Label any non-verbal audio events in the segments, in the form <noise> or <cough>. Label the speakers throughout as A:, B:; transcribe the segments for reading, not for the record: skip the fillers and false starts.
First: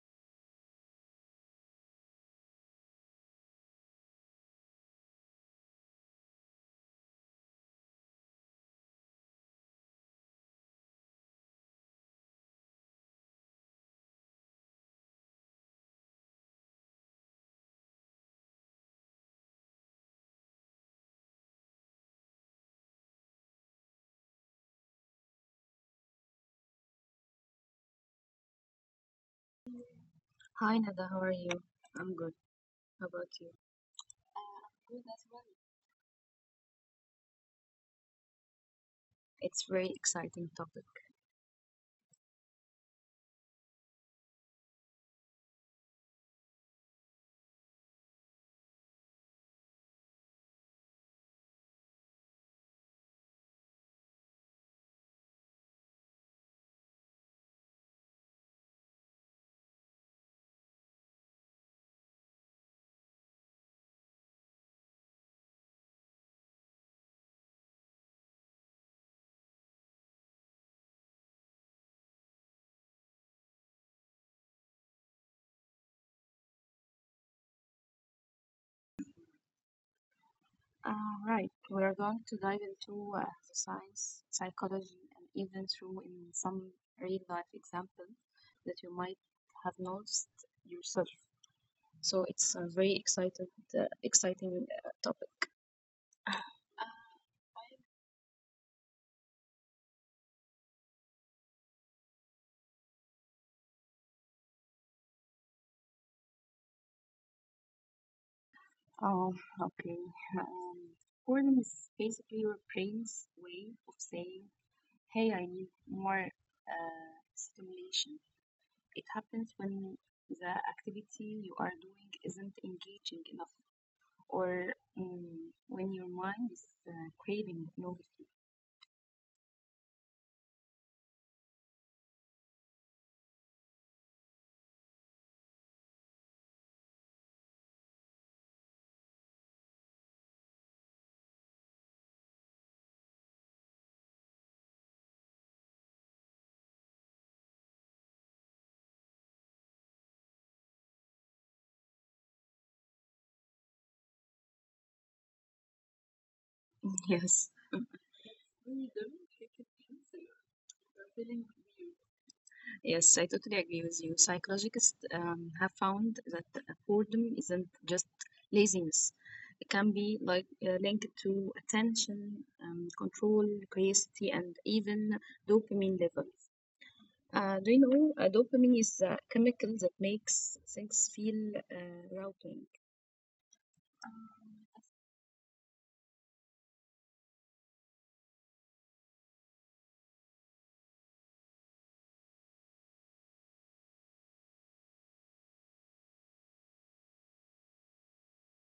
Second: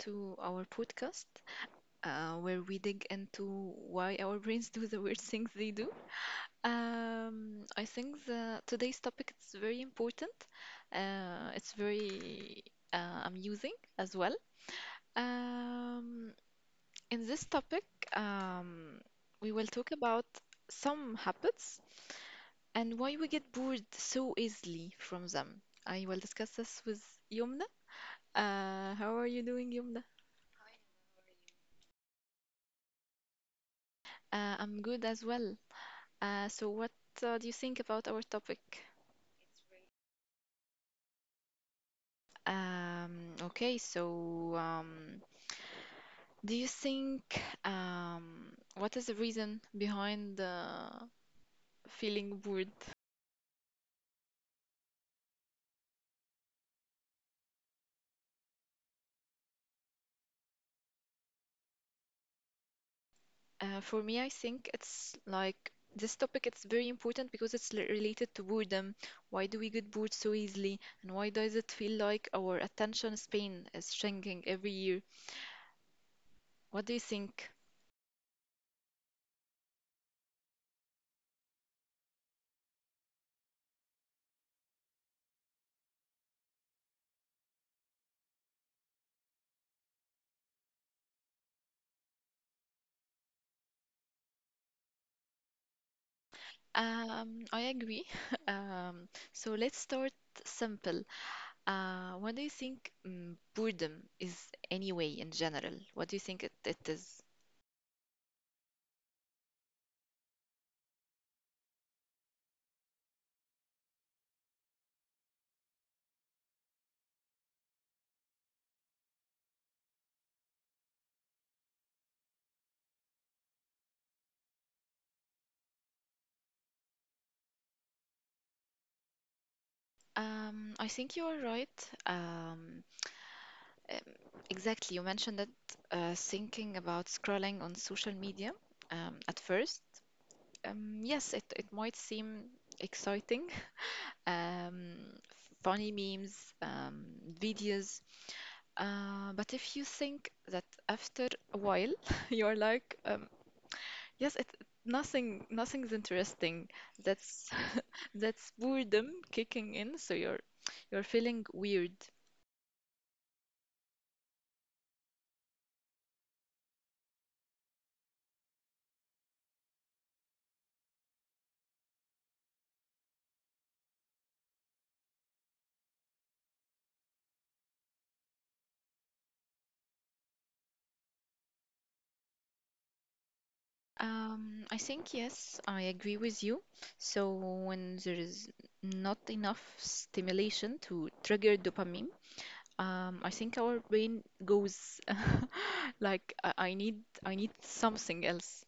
A: to our podcast where we dig into why our brains do the weird things they do. I think today's topic is very important. It's very amusing as well. Um, in this topic, um, we will talk about some habits and why we get bored so easily from them. I will discuss this with Yumna. How are you doing, Yumna?
B: Hi Nada, how are you? I'm good. How about you?
A: I'm good as well. So, what do you think about our topic?
B: It's very exciting topic.
A: Okay, so, do you think what is the reason behind feeling bored? For me, I think it's like this topic. It's very important because related to boredom. Why do we get bored so easily, and why does it feel like our attention span is shrinking every year? What do you think?
B: Right, we are going to dive into the science, psychology, and even through in some real life example that you might have noticed yourself. So it's a very exciting topic.
A: I agree. <laughs> So let's start simple. What do you think boredom is anyway in general? What do you think it is?
B: Oh, okay. Um, Boredom is basically your brain's way of saying, "Hey, I need more stimulation." It happens when the activity you are doing isn't engaging enough or mm, when your mind is craving novelty.
A: I think you are right. Um, exactly. You mentioned that thinking about scrolling on social media at first. Yes, it might seem exciting. <laughs> Um, Funny memes, videos. But if you think that after a while <laughs> you're like, yes, it nothing nothing's interesting.
B: <laughs>
A: That's
B: Yes.
A: <laughs> that's
B: Really
A: boredom
B: good
A: kicking in, so you're feeling
B: feeling.
A: weird.
B: Yes, I totally agree with you. Psychologists have found that boredom isn't just laziness. It can be like linked to attention, control, curiosity, and even dopamine levels. Do you know dopamine is a chemical that makes things feel rewarding.
A: I think yes, I agree with you. So when there is not enough stimulation to trigger dopamine, I think our brain goes <laughs> like I need something else.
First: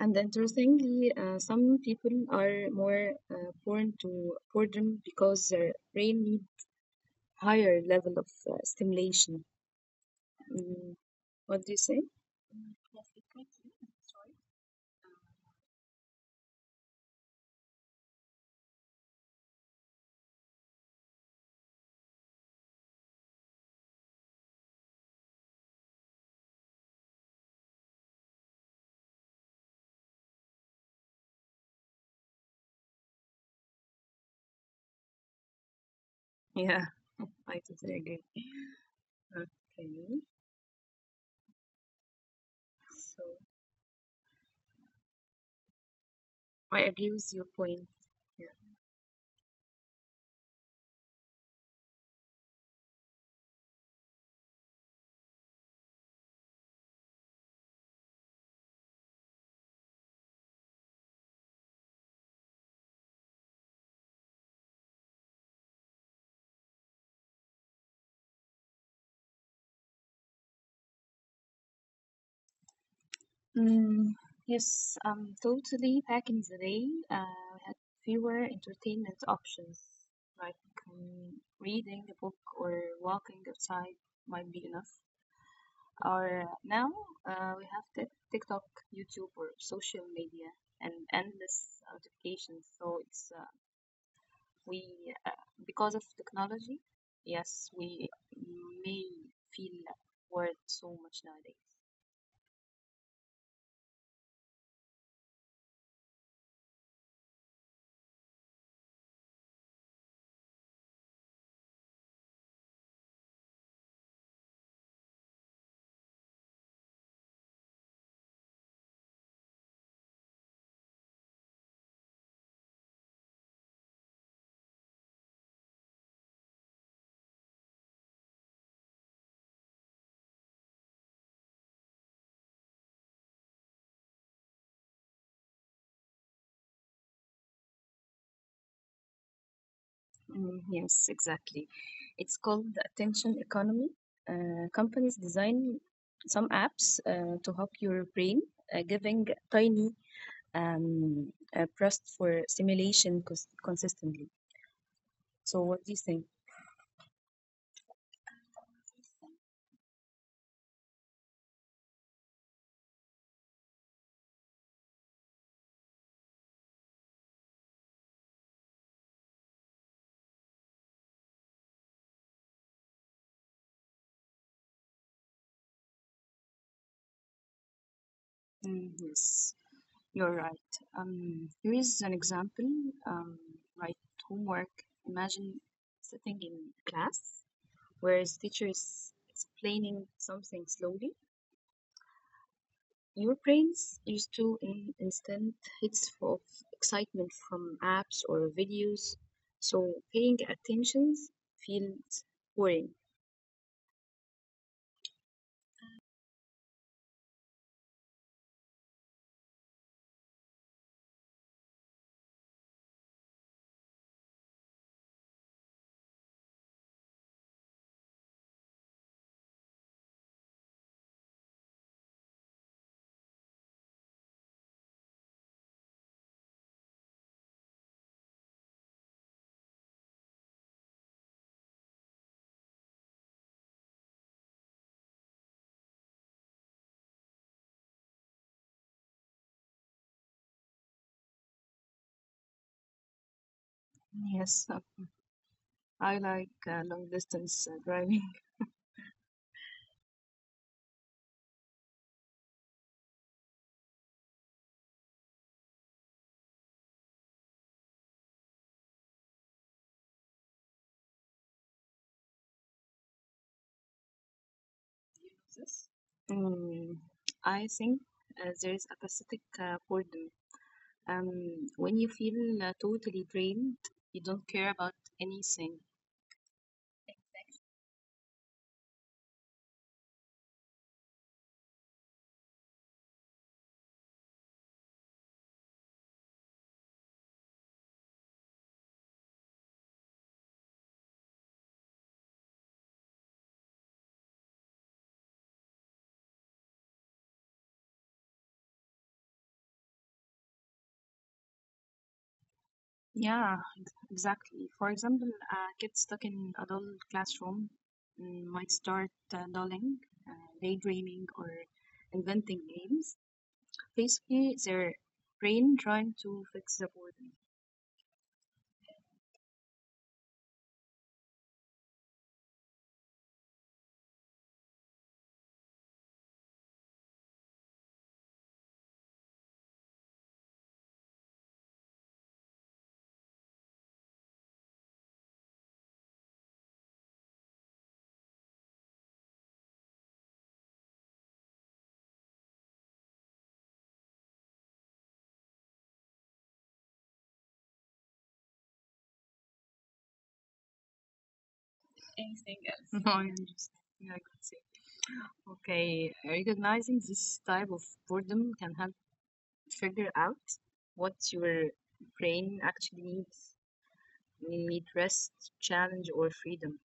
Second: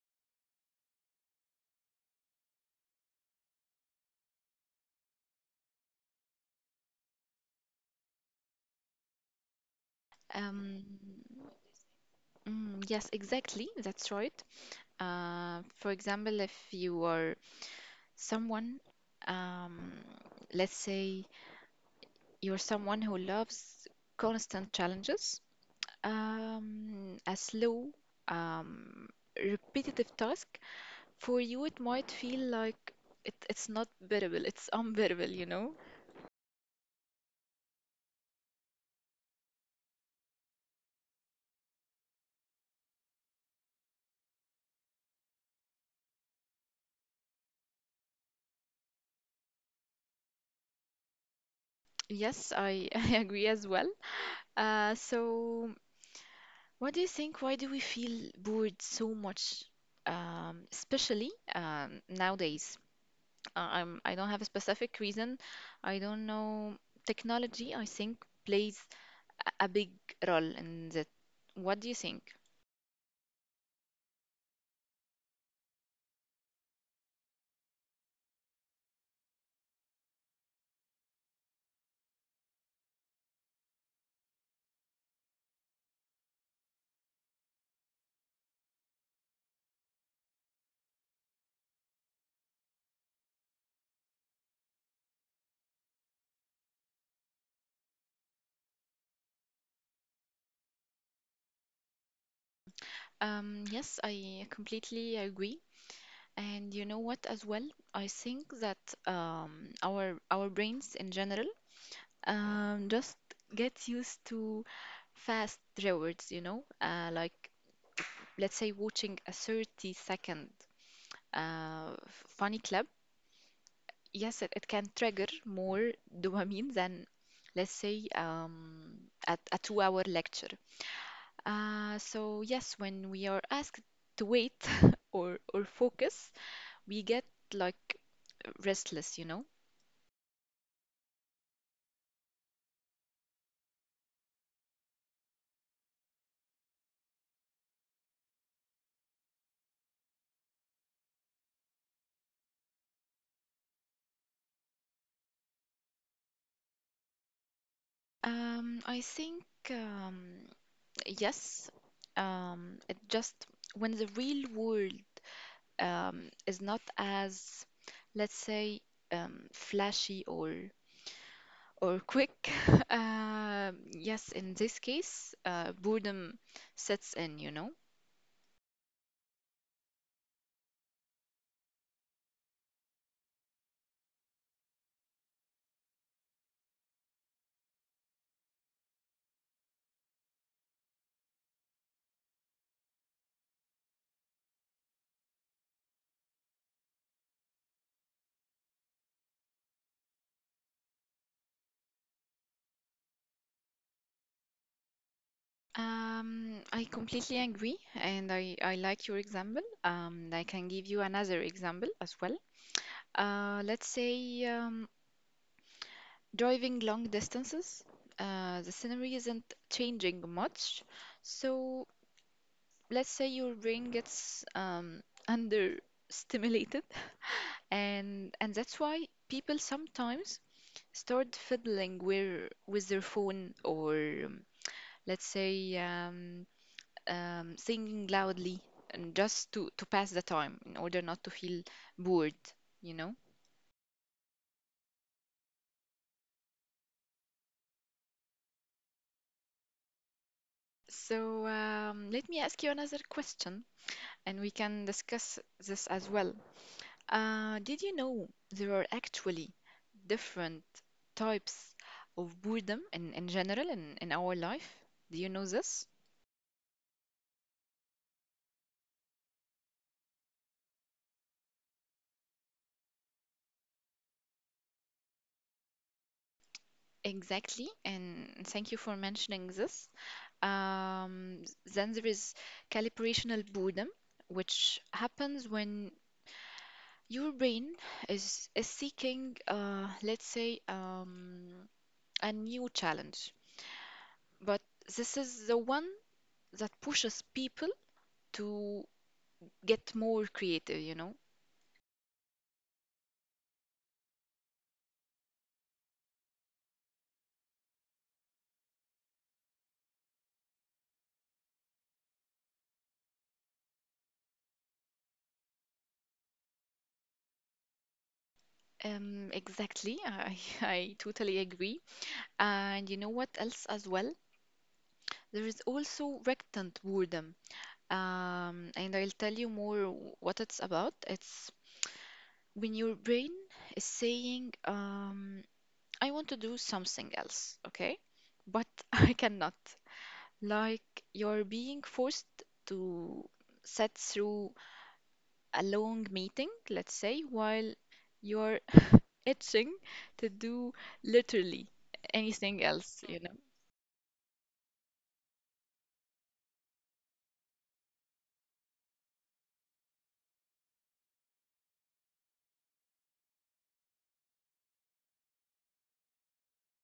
B: And interestingly, some people are more prone to boredom because their brain need higher level of stimulation.
A: Um,
B: Mm, what do you say?
A: Yes, exactly. That's right. For example, if you are someone, um, let's say you're someone who loves constant challenges, a slow, um, repetitive task, for you it might feel like it's not bearable, it's unbearable, you know?
B: Yeah, I totally agree. Okay, so I agree with your point.
A: Yes, I, <laughs> I agree as well. So what do you think? Why do we feel bored so much, especially nowadays? I don't have a specific reason. I don't know. Technology, I think, plays a big role in that. What do you think?
B: Mm, yes, totally. Back in the day, we had fewer entertainment options, like reading a book or walking outside might be enough. Or now we have TikTok, YouTube, or social media, and endless notifications. So it's we because of technology, yes, we may feel bored so much nowadays.
A: Yes, I completely agree. And you know what, as well, I think that our brains in general just get used to fast rewards, you know, like let's say watching a 30 second funny clip, yes, it can trigger more <laughs> dopamine than, let's say, at a 2 hour lecture. So, yes, when we are asked to wait <laughs> or focus, we get like restless, you know?
B: Mm, yes, exactly. It's called the attention economy. Companies design some apps to help your brain, giving tiny pressed for simulation consistently. So, what do you think?
A: I think, um, yes, it just when the real world is not as, let's say, flashy or quick. <laughs> Yes, in this case, boredom sets in, you know.
B: Mm, yes, you're right. Here is an example. Um, right, homework. Imagine sitting in class where his teacher is explaining something slowly. Your brains used to in instant hits of excitement from apps or videos, so paying attention feels boring.
A: I completely agree, and I like your example. I can give you another example as well. Let's say driving long distances, the scenery isn't changing much, so let's say your brain gets understimulated, and that's why people sometimes start fiddling with their phone or um, let's say singing loudly and just to pass the time in order not to feel bored, you know.
B: Yes, I like long distance driving.
A: So let me ask you another question, and we can discuss this as well. Did you know there are actually different types of boredom in general in our life? Do you know this?
B: Yes. Mm, I think there is a pathetic boredom. When you feel totally drained, you don't care about anything.
A: Exactly, and thank you for mentioning this. Um, then there is calibrational boredom, which happens when your brain is seeking, let's say, a new challenge. But this is the one that pushes people to get more creative, you know?
B: Yeah, exactly. For example, a kid stuck in a dull classroom might start uh, daydreaming, or inventing names. Basically, their brain trying to fix the boredom.
A: Exactly. I, <laughs> I totally agree. And you know what else as well? There is also rectant boredom. And I'll tell you more what it's about. It's when your brain is saying, I want to do something else, okay? But <laughs> I cannot. Like you're being forced to sit through a long meeting, let's say, while you're itching to do literally
B: Anything
A: anything
B: else? <laughs>
A: else,
B: No, I
A: you know.
B: understand. Yeah, I could say. Okay, recognizing this type of boredom can help figure out what your brain actually needs. You need rest, challenge, or freedom.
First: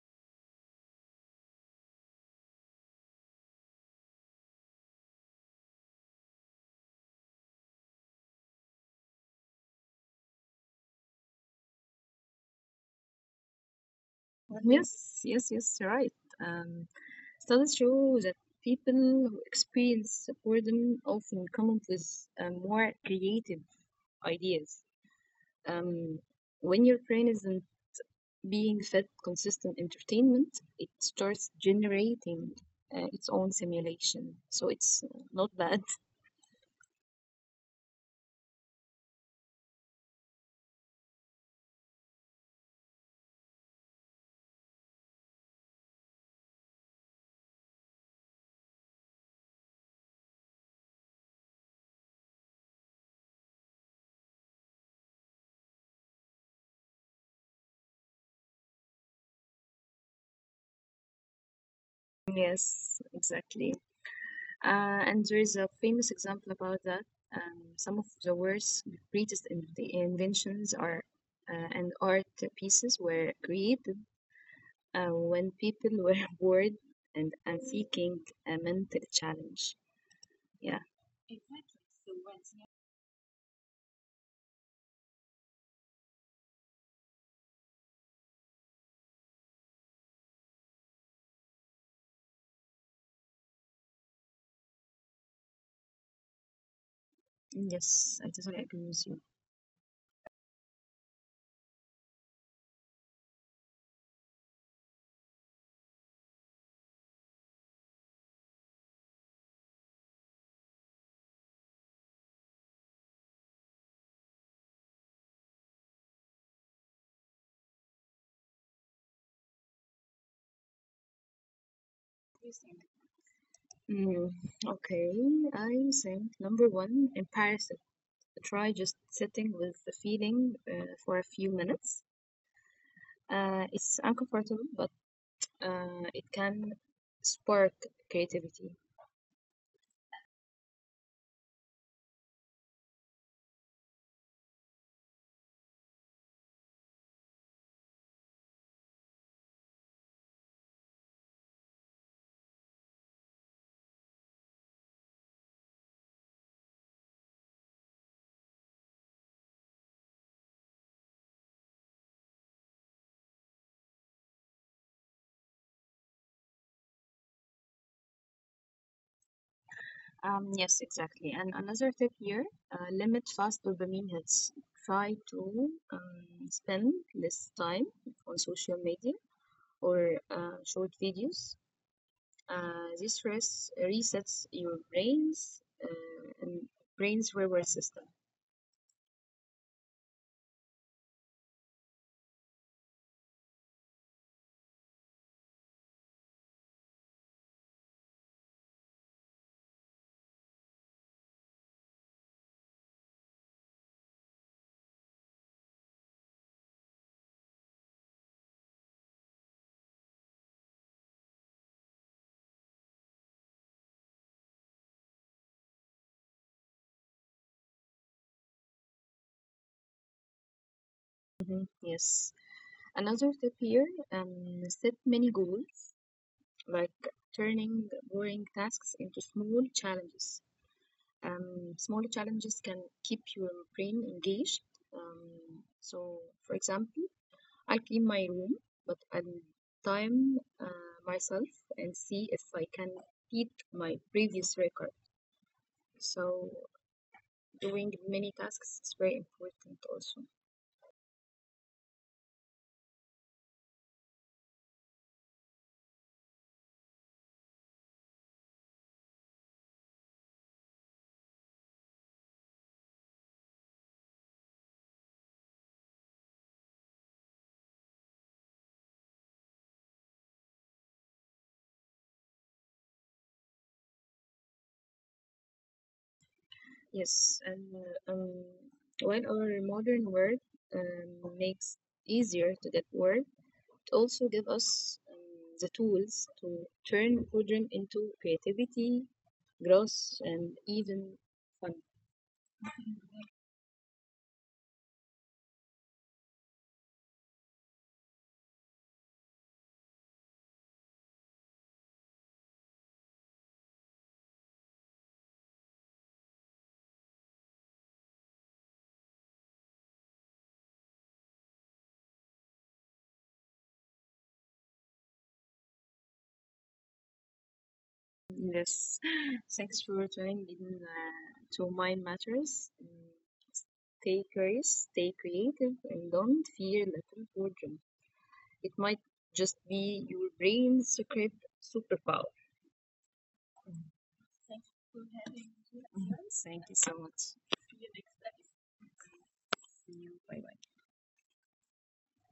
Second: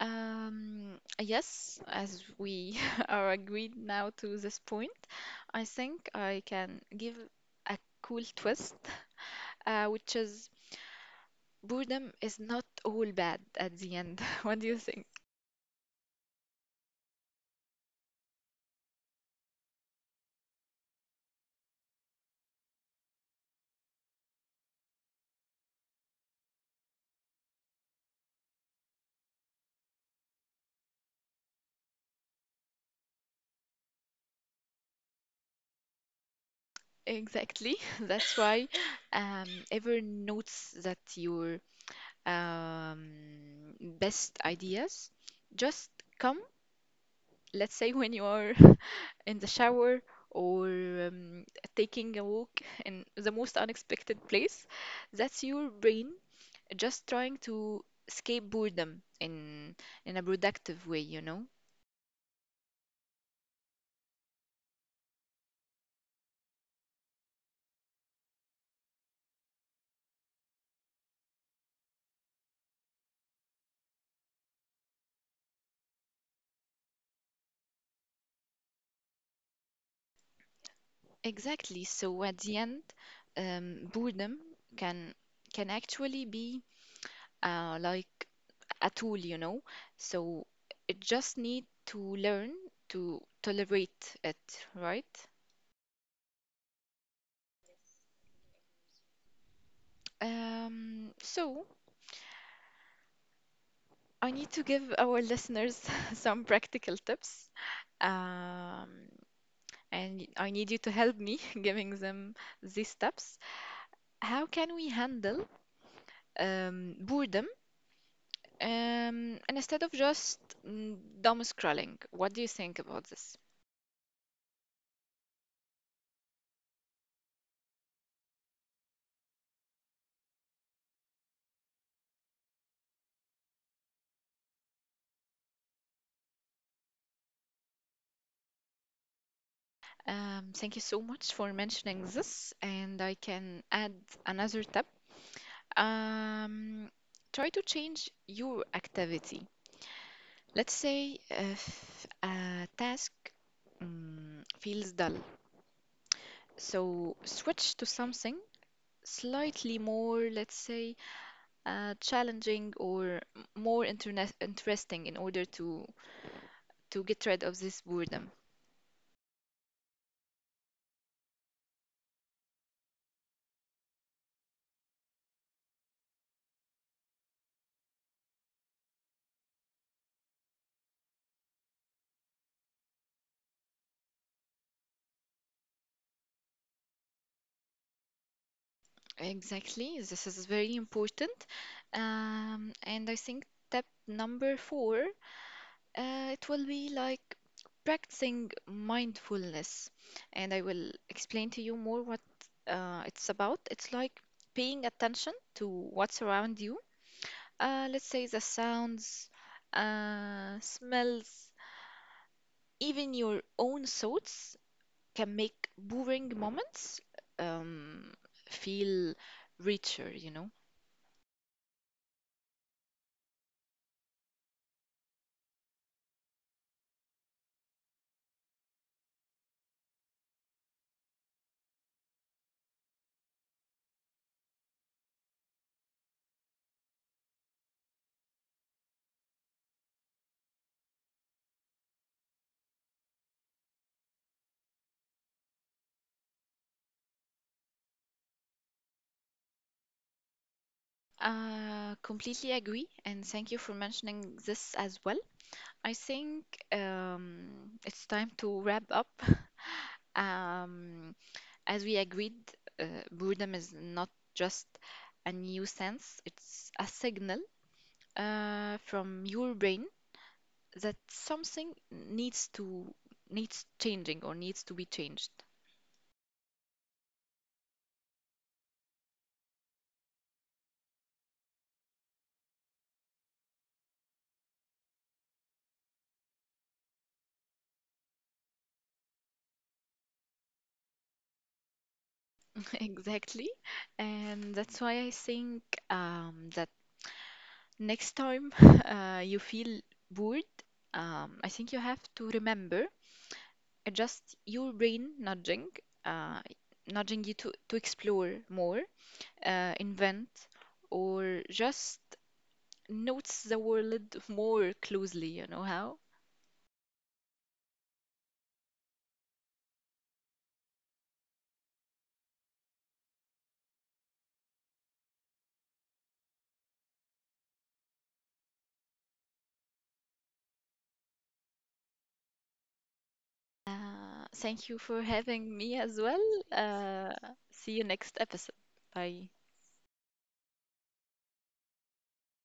A: Yes, as we <laughs> are agreed now to this point, I think I can give a cool twist, which is boredom is not all bad at the end. <laughs> What do you think?
B: Yes, yes, yes, you're right. Um, studies show that people who experience boredom often come up with more creative ideas. Um, when your brain isn't being fed consistent entertainment, it starts generating its own simulation. So it's not bad. <laughs>
A: Exactly. <laughs> That's why um, ever notes that your um, best ideas just come let's say when you are <laughs> in the shower or taking a walk in the most unexpected place, that's your brain just trying to escape boredom in a productive way, you know?
B: Yes, exactly. And there is a famous example about that. Some of the worst, greatest in the inventions are and art pieces were created when people were <laughs> bored and seeking a mental challenge. Yeah.
A: Exactly. So at the end, boredom can can actually be like a tool, you know? So it just need to learn to tolerate it, right?
B: Yes, I totally agree with you.
A: So I need to give our listeners <laughs> some practical tips. Um, and I need you to help me <laughs> giving them these tips. How can we handle boredom and instead of just mm, doom scrolling? What do you think about this?
B: Mm, okay, I think number one, embarrass it. Try just sitting with the feeling for a few minutes. It's uncomfortable, but it can spark creativity.
A: Thank you so much for mentioning this, and I can add another tip. Um, Try to change your activity. Let's say if a task feels dull. So switch to something slightly more, let's say, challenging or more internet interesting in order to get rid of this boredom.
B: Yes, exactly. And another tip here limit fast dopamine hits. Try to spend less time on social media or short videos. This resets your brain's reward system.
A: Exactly, this is very important. And I think step number four, it will be like practicing mindfulness. And I will explain to you more what it's about. It's like paying attention to what's around you. Let's say the sounds, smells, even your own thoughts can make boring moments um, feel richer, you know.
B: Mhm, yes. Another tip here set mini goals, like turning boring tasks into small challenges. Small challenges can keep your brain engaged. So, for example, I'll clean my room, but I'll time myself and see if I can beat my previous record. So, doing many tasks is very important also.
A: Completely agree, and thank you for mentioning this as well. I think um, it's time to wrap up. <laughs> Um, as we agreed, uh, boredom is not just a new sense, it's a signal from your brain that something needs changing or needs to be changed.
B: Yes, and uh, um, while our modern world makes easier to get work, it also gives us the tools to turn boredom into creativity, growth, and even fun.
A: <laughs> Exactly. And that's why I think that next time <laughs> you feel bored, I think you have to remember just your brain nudging, uh, nudging you to explore more, invent, or just notice the world <laughs> more closely, you know how?
B: Yes, <laughs> thanks for tuning in to Mind Matters. Mm, stay curious, stay creative, and don't fear little boredom. It might just be your brain's secret superpower.
A: Thank you for having me as
B: Mhm.
A: well.
B: Thank you so
A: Uh,
B: much.
A: See you next episode. Bye.
B: See you. Bye bye.